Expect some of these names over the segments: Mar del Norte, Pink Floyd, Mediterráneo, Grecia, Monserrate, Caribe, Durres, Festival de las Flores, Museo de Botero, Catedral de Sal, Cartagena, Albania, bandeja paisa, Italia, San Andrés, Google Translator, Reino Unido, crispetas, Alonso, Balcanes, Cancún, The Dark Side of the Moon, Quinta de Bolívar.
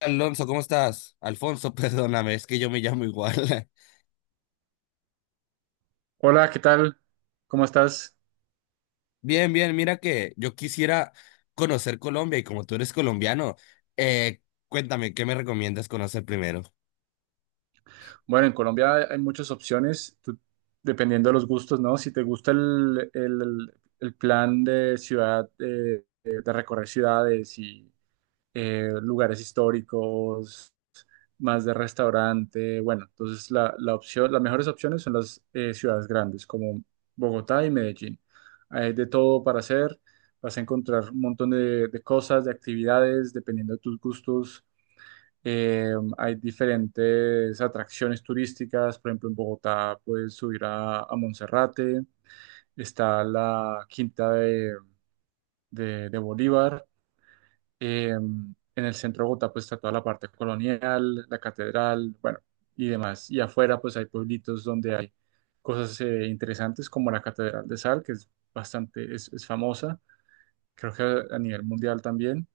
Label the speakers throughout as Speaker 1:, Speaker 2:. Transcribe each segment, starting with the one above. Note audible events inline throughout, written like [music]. Speaker 1: Alonso, ¿cómo estás? Alfonso, [laughs] perdóname, es que yo me llamo igual.
Speaker 2: Hola, ¿qué tal? ¿Cómo estás?
Speaker 1: [laughs] Bien, bien, mira que yo quisiera conocer Colombia y como tú eres colombiano, eh, cuéntame, ¿qué me recomiendas conocer primero?
Speaker 2: Bueno, en Colombia hay muchas opciones, dependiendo de los gustos, ¿no? Si te gusta el plan de ciudad, de recorrer ciudades y lugares históricos, más de restaurante, bueno, entonces las mejores opciones son las ciudades grandes, como Bogotá y Medellín. Hay de todo para hacer, vas a encontrar un montón de cosas, de actividades, dependiendo de tus gustos. Hay diferentes atracciones turísticas, por ejemplo, en Bogotá puedes subir a Monserrate, está la Quinta de Bolívar, eh, en el centro de Bogotá pues está toda la parte colonial, la catedral, bueno, y demás. Y afuera pues hay pueblitos donde hay cosas interesantes como la Catedral de Sal, que es bastante, es famosa, creo que a nivel mundial también.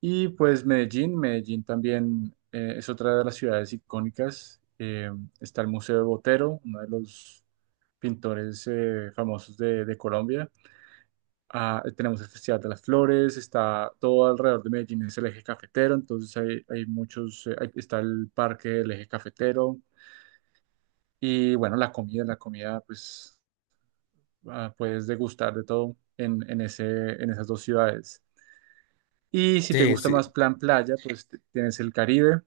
Speaker 2: Y pues Medellín, Medellín también es otra de las ciudades icónicas. Está el Museo de Botero, uno de los pintores famosos de Colombia. Ah, tenemos el Festival de las Flores, está todo alrededor de Medellín, es el eje cafetero, entonces hay muchos, está el parque del eje cafetero y bueno, la comida pues ah, puedes degustar de todo en esas dos ciudades. Y si te
Speaker 1: Sí,
Speaker 2: gusta más
Speaker 1: sí,
Speaker 2: plan playa, pues tienes el Caribe,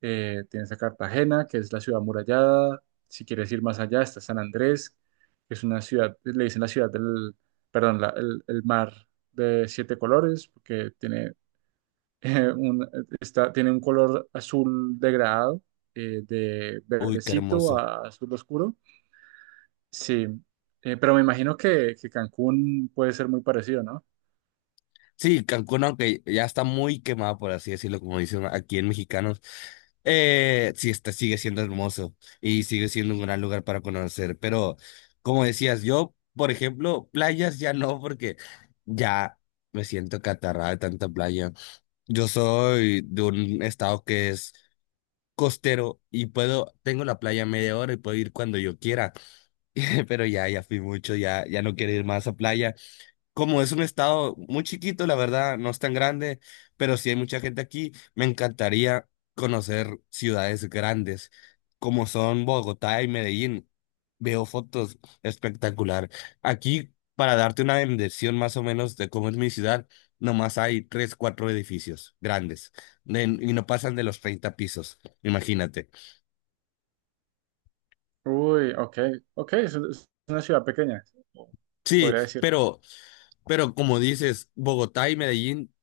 Speaker 2: tienes a Cartagena, que es la ciudad amurallada. Si quieres ir más allá, está San Andrés, que es una ciudad, le dicen la ciudad del, perdón, la- el mar de siete colores, porque tiene, [laughs] eh, un, tiene un color azul degradado, de
Speaker 1: uy, qué
Speaker 2: verdecito
Speaker 1: hermoso.
Speaker 2: a azul oscuro. Sí, pero me imagino que Cancún puede ser muy parecido, ¿no?
Speaker 1: Sí, Cancún, aunque ya está muy quemado, por así decirlo, como dicen aquí en mexicanos, sí está, sigue siendo hermoso y sigue siendo un gran lugar para conocer. Pero, como decías, yo, por ejemplo, playas ya no, porque ya me siento catarrada de tanta playa. Yo soy de un estado que es costero y puedo, tengo la playa a media hora y puedo ir cuando yo quiera. [laughs] Pero ya, ya fui mucho, ya, ya no quiero ir más a playa, como es un estado muy chiquito, la verdad, no es tan grande, pero sí hay mucha gente aquí, me encantaría conocer ciudades grandes como son Bogotá y Medellín. Veo fotos espectacular. Aquí, para darte una dimensión más o menos de cómo es mi ciudad, nomás hay tres, cuatro edificios grandes y no pasan de los 30 pisos, imagínate.
Speaker 2: Uy, ok, ok, es una ciudad pequeña, se
Speaker 1: Sí,
Speaker 2: podría decir.
Speaker 1: pero como dices, Bogotá y Medellín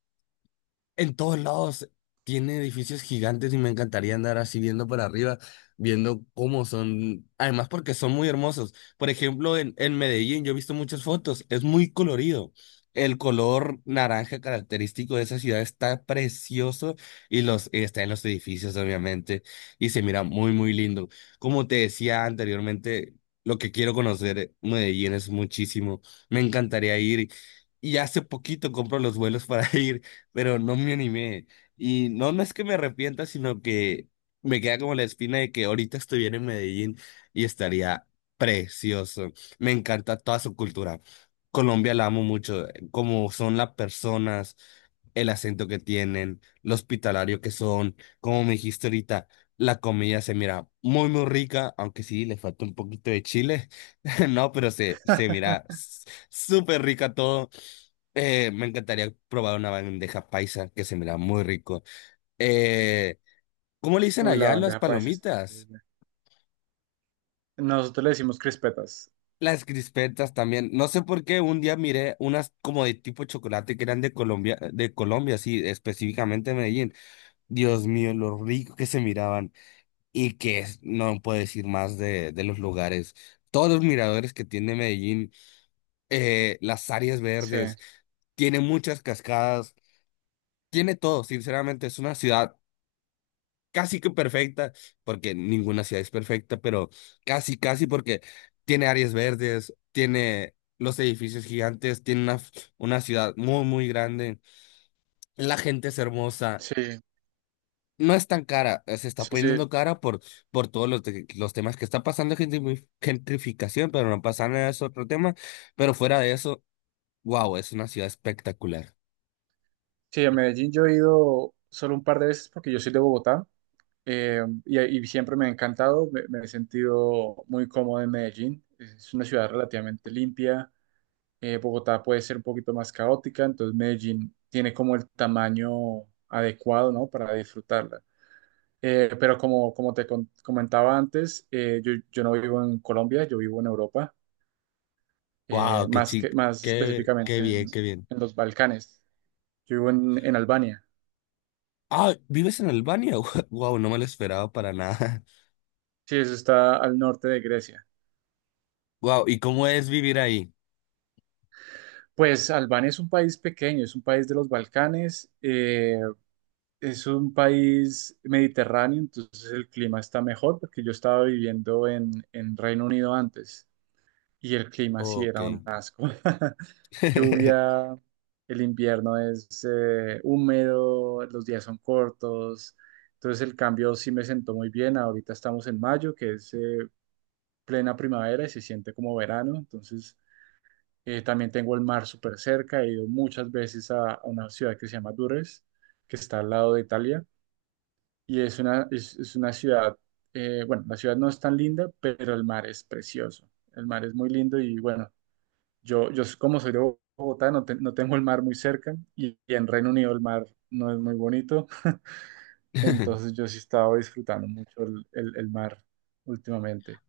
Speaker 1: en todos lados tiene edificios gigantes y me encantaría andar así viendo para arriba, viendo cómo son, además porque son muy hermosos. Por ejemplo, en Medellín yo he visto muchas fotos, es muy colorido. El color naranja característico de esa ciudad está precioso y los está en los edificios, obviamente, y se mira muy, muy lindo. Como te decía anteriormente, lo que quiero conocer Medellín es muchísimo. Me encantaría ir. Y hace poquito compro los vuelos para [laughs] ir, pero no me animé. Y no, no es que me arrepienta, sino que me queda como la espina de que ahorita estuviera en Medellín y estaría precioso. Me encanta toda su cultura. Colombia la amo mucho, como son las personas, el acento que tienen, lo hospitalario que son, como me dijiste ahorita, la comida se mira muy, muy rica, aunque sí, le falta un poquito de chile, [laughs] no, pero se, se mira súper rica todo. Me encantaría probar una bandeja paisa que se mira muy rico. Eh, ¿Cómo le dicen
Speaker 2: Uy, la
Speaker 1: allá las
Speaker 2: bandeja paisa. Es
Speaker 1: palomitas?
Speaker 2: increíble. Nosotros le decimos crispetas.
Speaker 1: Las crispetas también. No sé por qué un día miré unas como de tipo chocolate que eran de Colombia, sí, específicamente de Medellín. Dios mío, lo rico que se miraban y no puedo decir más de los lugares. Todos los miradores que tiene Medellín, las áreas
Speaker 2: Sí,
Speaker 1: verdes, tiene muchas cascadas, tiene todo. Sinceramente, es una ciudad casi que perfecta, porque ninguna ciudad es perfecta, pero casi, casi porque tiene áreas verdes, tiene los edificios gigantes, tiene una ciudad muy, muy grande, la gente es hermosa.
Speaker 2: sí,
Speaker 1: No es tan cara, se está
Speaker 2: sí, sí.
Speaker 1: poniendo cara por todos los temas que está pasando, gentrificación, pero no pasa nada, es otro tema. Pero fuera de eso, wow, es una ciudad espectacular.
Speaker 2: Sí, a Medellín yo he ido solo un par de veces porque yo soy de Bogotá y siempre me ha encantado, me he sentido muy cómodo en Medellín. Es una ciudad relativamente limpia. Eh, Bogotá puede ser un poquito más caótica, entonces Medellín tiene como el tamaño adecuado, ¿no? Para disfrutarla. Pero como, comentaba antes, yo no vivo en Colombia, yo vivo en Europa,
Speaker 1: Wow, qué chic,
Speaker 2: más
Speaker 1: qué,
Speaker 2: específicamente
Speaker 1: qué bien, qué bien.
Speaker 2: en los Balcanes. Yo vivo en Albania.
Speaker 1: Ah, ¿vives en Albania? [laughs] Wow, no me lo esperaba para nada.
Speaker 2: Sí, eso está al norte de Grecia.
Speaker 1: Wow, ¿y cómo es vivir ahí?
Speaker 2: Pues Albania es un país pequeño, es un país de los Balcanes, es un país mediterráneo, entonces el clima está mejor porque yo estaba viviendo en Reino Unido antes y el clima sí
Speaker 1: Ok.
Speaker 2: era un asco. [laughs]
Speaker 1: [laughs]
Speaker 2: Lluvia, el invierno es húmedo, los días son cortos, entonces el cambio sí me sentó muy bien. Ahorita estamos en mayo, que es plena primavera y se siente como verano, entonces también tengo el mar súper cerca, he ido muchas veces a una ciudad que se llama Durres, que está al lado de Italia, y es una, es una ciudad, bueno, la ciudad no es tan linda, pero el mar es precioso. El mar es muy lindo y bueno, yo como soy de Bogotá, no, no tengo el mar muy cerca y en Reino Unido el mar no es muy bonito, entonces
Speaker 1: [laughs]
Speaker 2: yo sí he estado disfrutando mucho el mar últimamente.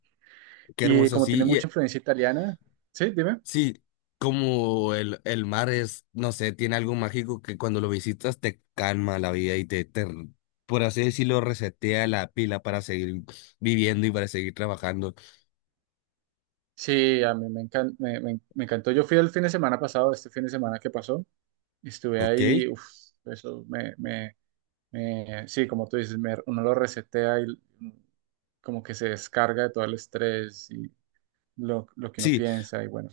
Speaker 1: Qué
Speaker 2: Y
Speaker 1: hermoso,
Speaker 2: como
Speaker 1: sí.
Speaker 2: tiene mucha influencia italiana, sí, dime.
Speaker 1: Sí, como el mar es, no sé, tiene algo mágico que cuando lo visitas te calma la vida y te, por así decirlo, resetea la pila para seguir viviendo y para seguir trabajando.
Speaker 2: Sí, a mí me, me encantó. Yo fui el fin de semana pasado, este fin de semana que pasó, y estuve
Speaker 1: Ok.
Speaker 2: ahí, uf, eso sí, como tú dices, me- uno lo resetea y como que se descarga de todo el estrés y lo que uno
Speaker 1: Sí.
Speaker 2: piensa y bueno.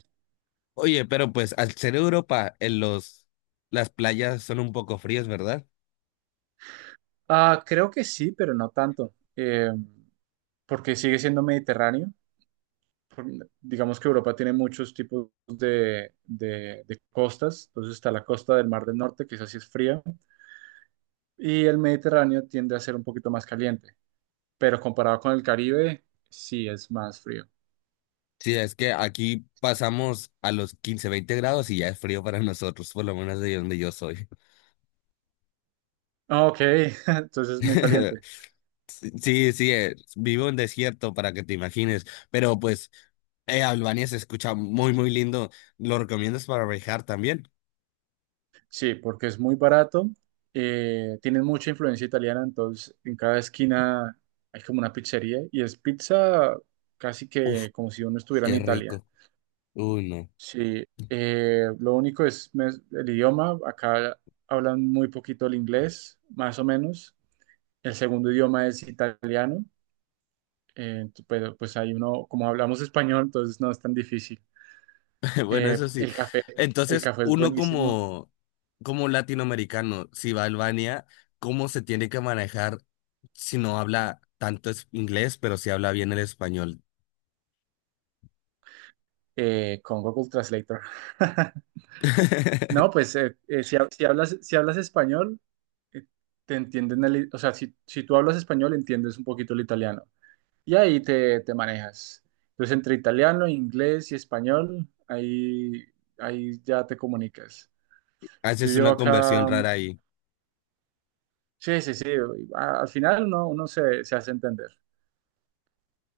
Speaker 1: Oye, pero pues al ser Europa, en los, las playas son un poco frías, ¿verdad?
Speaker 2: Ah, creo que sí, pero no tanto, porque sigue siendo Mediterráneo. Por- Digamos que Europa tiene muchos tipos de costas, entonces está la costa del Mar del Norte, que esa sí es fría, y el Mediterráneo tiende a ser un poquito más caliente, pero comparado con el Caribe, sí es más frío.
Speaker 1: Sí, es que aquí pasamos a los 15-20 grados y ya es frío para nosotros, por lo menos de donde yo soy.
Speaker 2: Ah, ok, [laughs] entonces es muy
Speaker 1: [laughs]
Speaker 2: caliente.
Speaker 1: Sí, sí, vivo en desierto para que te imagines, pero pues Albania se escucha muy, muy lindo. ¿Lo recomiendas para viajar también?
Speaker 2: Sí, porque es muy barato. Eh, tienen mucha influencia italiana, entonces en cada esquina hay como una pizzería y es pizza casi
Speaker 1: Uf,
Speaker 2: que como si uno estuviera en
Speaker 1: qué
Speaker 2: Italia.
Speaker 1: rico. Uy, no.
Speaker 2: Sí, lo único es me- el idioma. Acá hablan muy poquito el inglés, más o menos. El segundo idioma es italiano, pero pues ahí uno, como hablamos español, entonces no es tan difícil.
Speaker 1: [laughs] Bueno,
Speaker 2: Eh,
Speaker 1: eso sí.
Speaker 2: el café, el
Speaker 1: Entonces,
Speaker 2: café es
Speaker 1: uno
Speaker 2: buenísimo.
Speaker 1: como, como latinoamericano, si va a Albania, ¿cómo se tiene que manejar si no habla tanto inglés, pero si habla bien el español?
Speaker 2: Con Google Translator. [laughs]
Speaker 1: [laughs]
Speaker 2: No, pues si hablas español, eh, te entienden o sea, si tú hablas español, entiendes un poquito el italiano y ahí te manejas. Entonces, entre italiano, inglés y español, ahí ya te comunicas. Yo
Speaker 1: Haces
Speaker 2: llevo
Speaker 1: una conversión
Speaker 2: acá,
Speaker 1: rara ahí.
Speaker 2: sí, sí, sí, al final uno, se hace entender,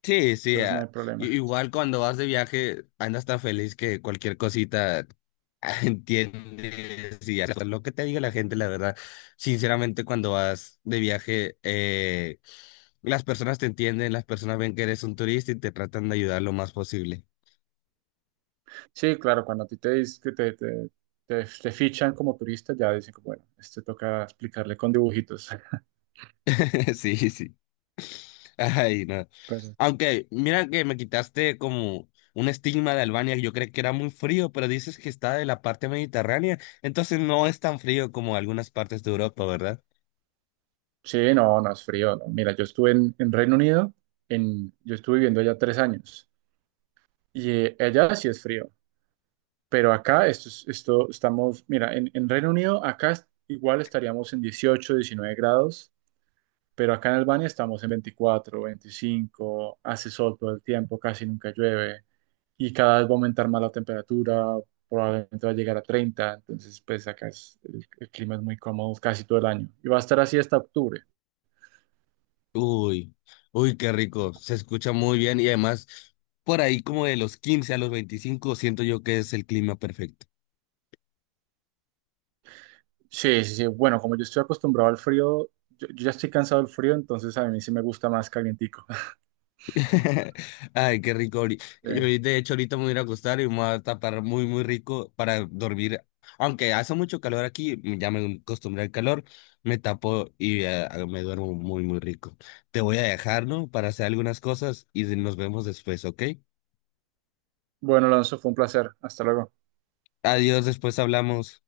Speaker 1: Sí, sí,
Speaker 2: entonces no hay
Speaker 1: ah,
Speaker 2: problema.
Speaker 1: igual cuando vas de viaje andas tan feliz que cualquier cosita ah, [laughs] entiendes y haces lo que te diga la gente, la verdad. Sinceramente, cuando vas de viaje, las personas te entienden, las personas ven que eres un turista y te tratan de ayudar lo más posible.
Speaker 2: Sí, claro, cuando a ti te, dis- que te fichan como turista, ya dicen, como, bueno, este toca explicarle con dibujitos.
Speaker 1: [laughs] Sí, sí. Ay, no.
Speaker 2: [laughs]
Speaker 1: Aunque, mira que me quitaste como un estigma de Albania, yo creí que era muy frío, pero dices que está de la parte mediterránea, entonces no es tan frío como algunas partes de Europa, ¿verdad?
Speaker 2: Sí, no, no es frío, no. Mira, yo estuve en Reino Unido, en, yo estuve viviendo allá 3 años y allá sí es frío, pero acá esto, esto estamos, mira, en Reino Unido acá igual estaríamos en 18, 19 grados, pero acá en Albania estamos en 24, 25, hace sol todo el tiempo, casi nunca llueve y cada vez va a aumentar más la temperatura, probablemente va a llegar a 30, entonces pues acá es, el clima es muy cómodo casi todo el año y va a estar así hasta octubre.
Speaker 1: Uy, uy, qué rico. Se escucha muy bien y además por ahí como de los 15 a los 25 siento yo que es el clima perfecto.
Speaker 2: Sí, sí, sí. Bueno, como yo estoy acostumbrado al frío, yo ya estoy cansado del frío, entonces a mí sí me gusta más calientico. [laughs]
Speaker 1: [laughs] Ay, qué rico. Ahori- yo
Speaker 2: Sí.
Speaker 1: De hecho, ahorita me voy a ir a acostar y me voy a tapar muy, muy rico para dormir. Aunque hace mucho calor aquí, ya me acostumbré al calor, me tapo y me duermo muy, muy rico. Te voy a dejar, ¿no? Para hacer algunas cosas y nos vemos después, ¿ok?
Speaker 2: Bueno, Alonso, fue un placer. Hasta luego.
Speaker 1: Adiós, después hablamos.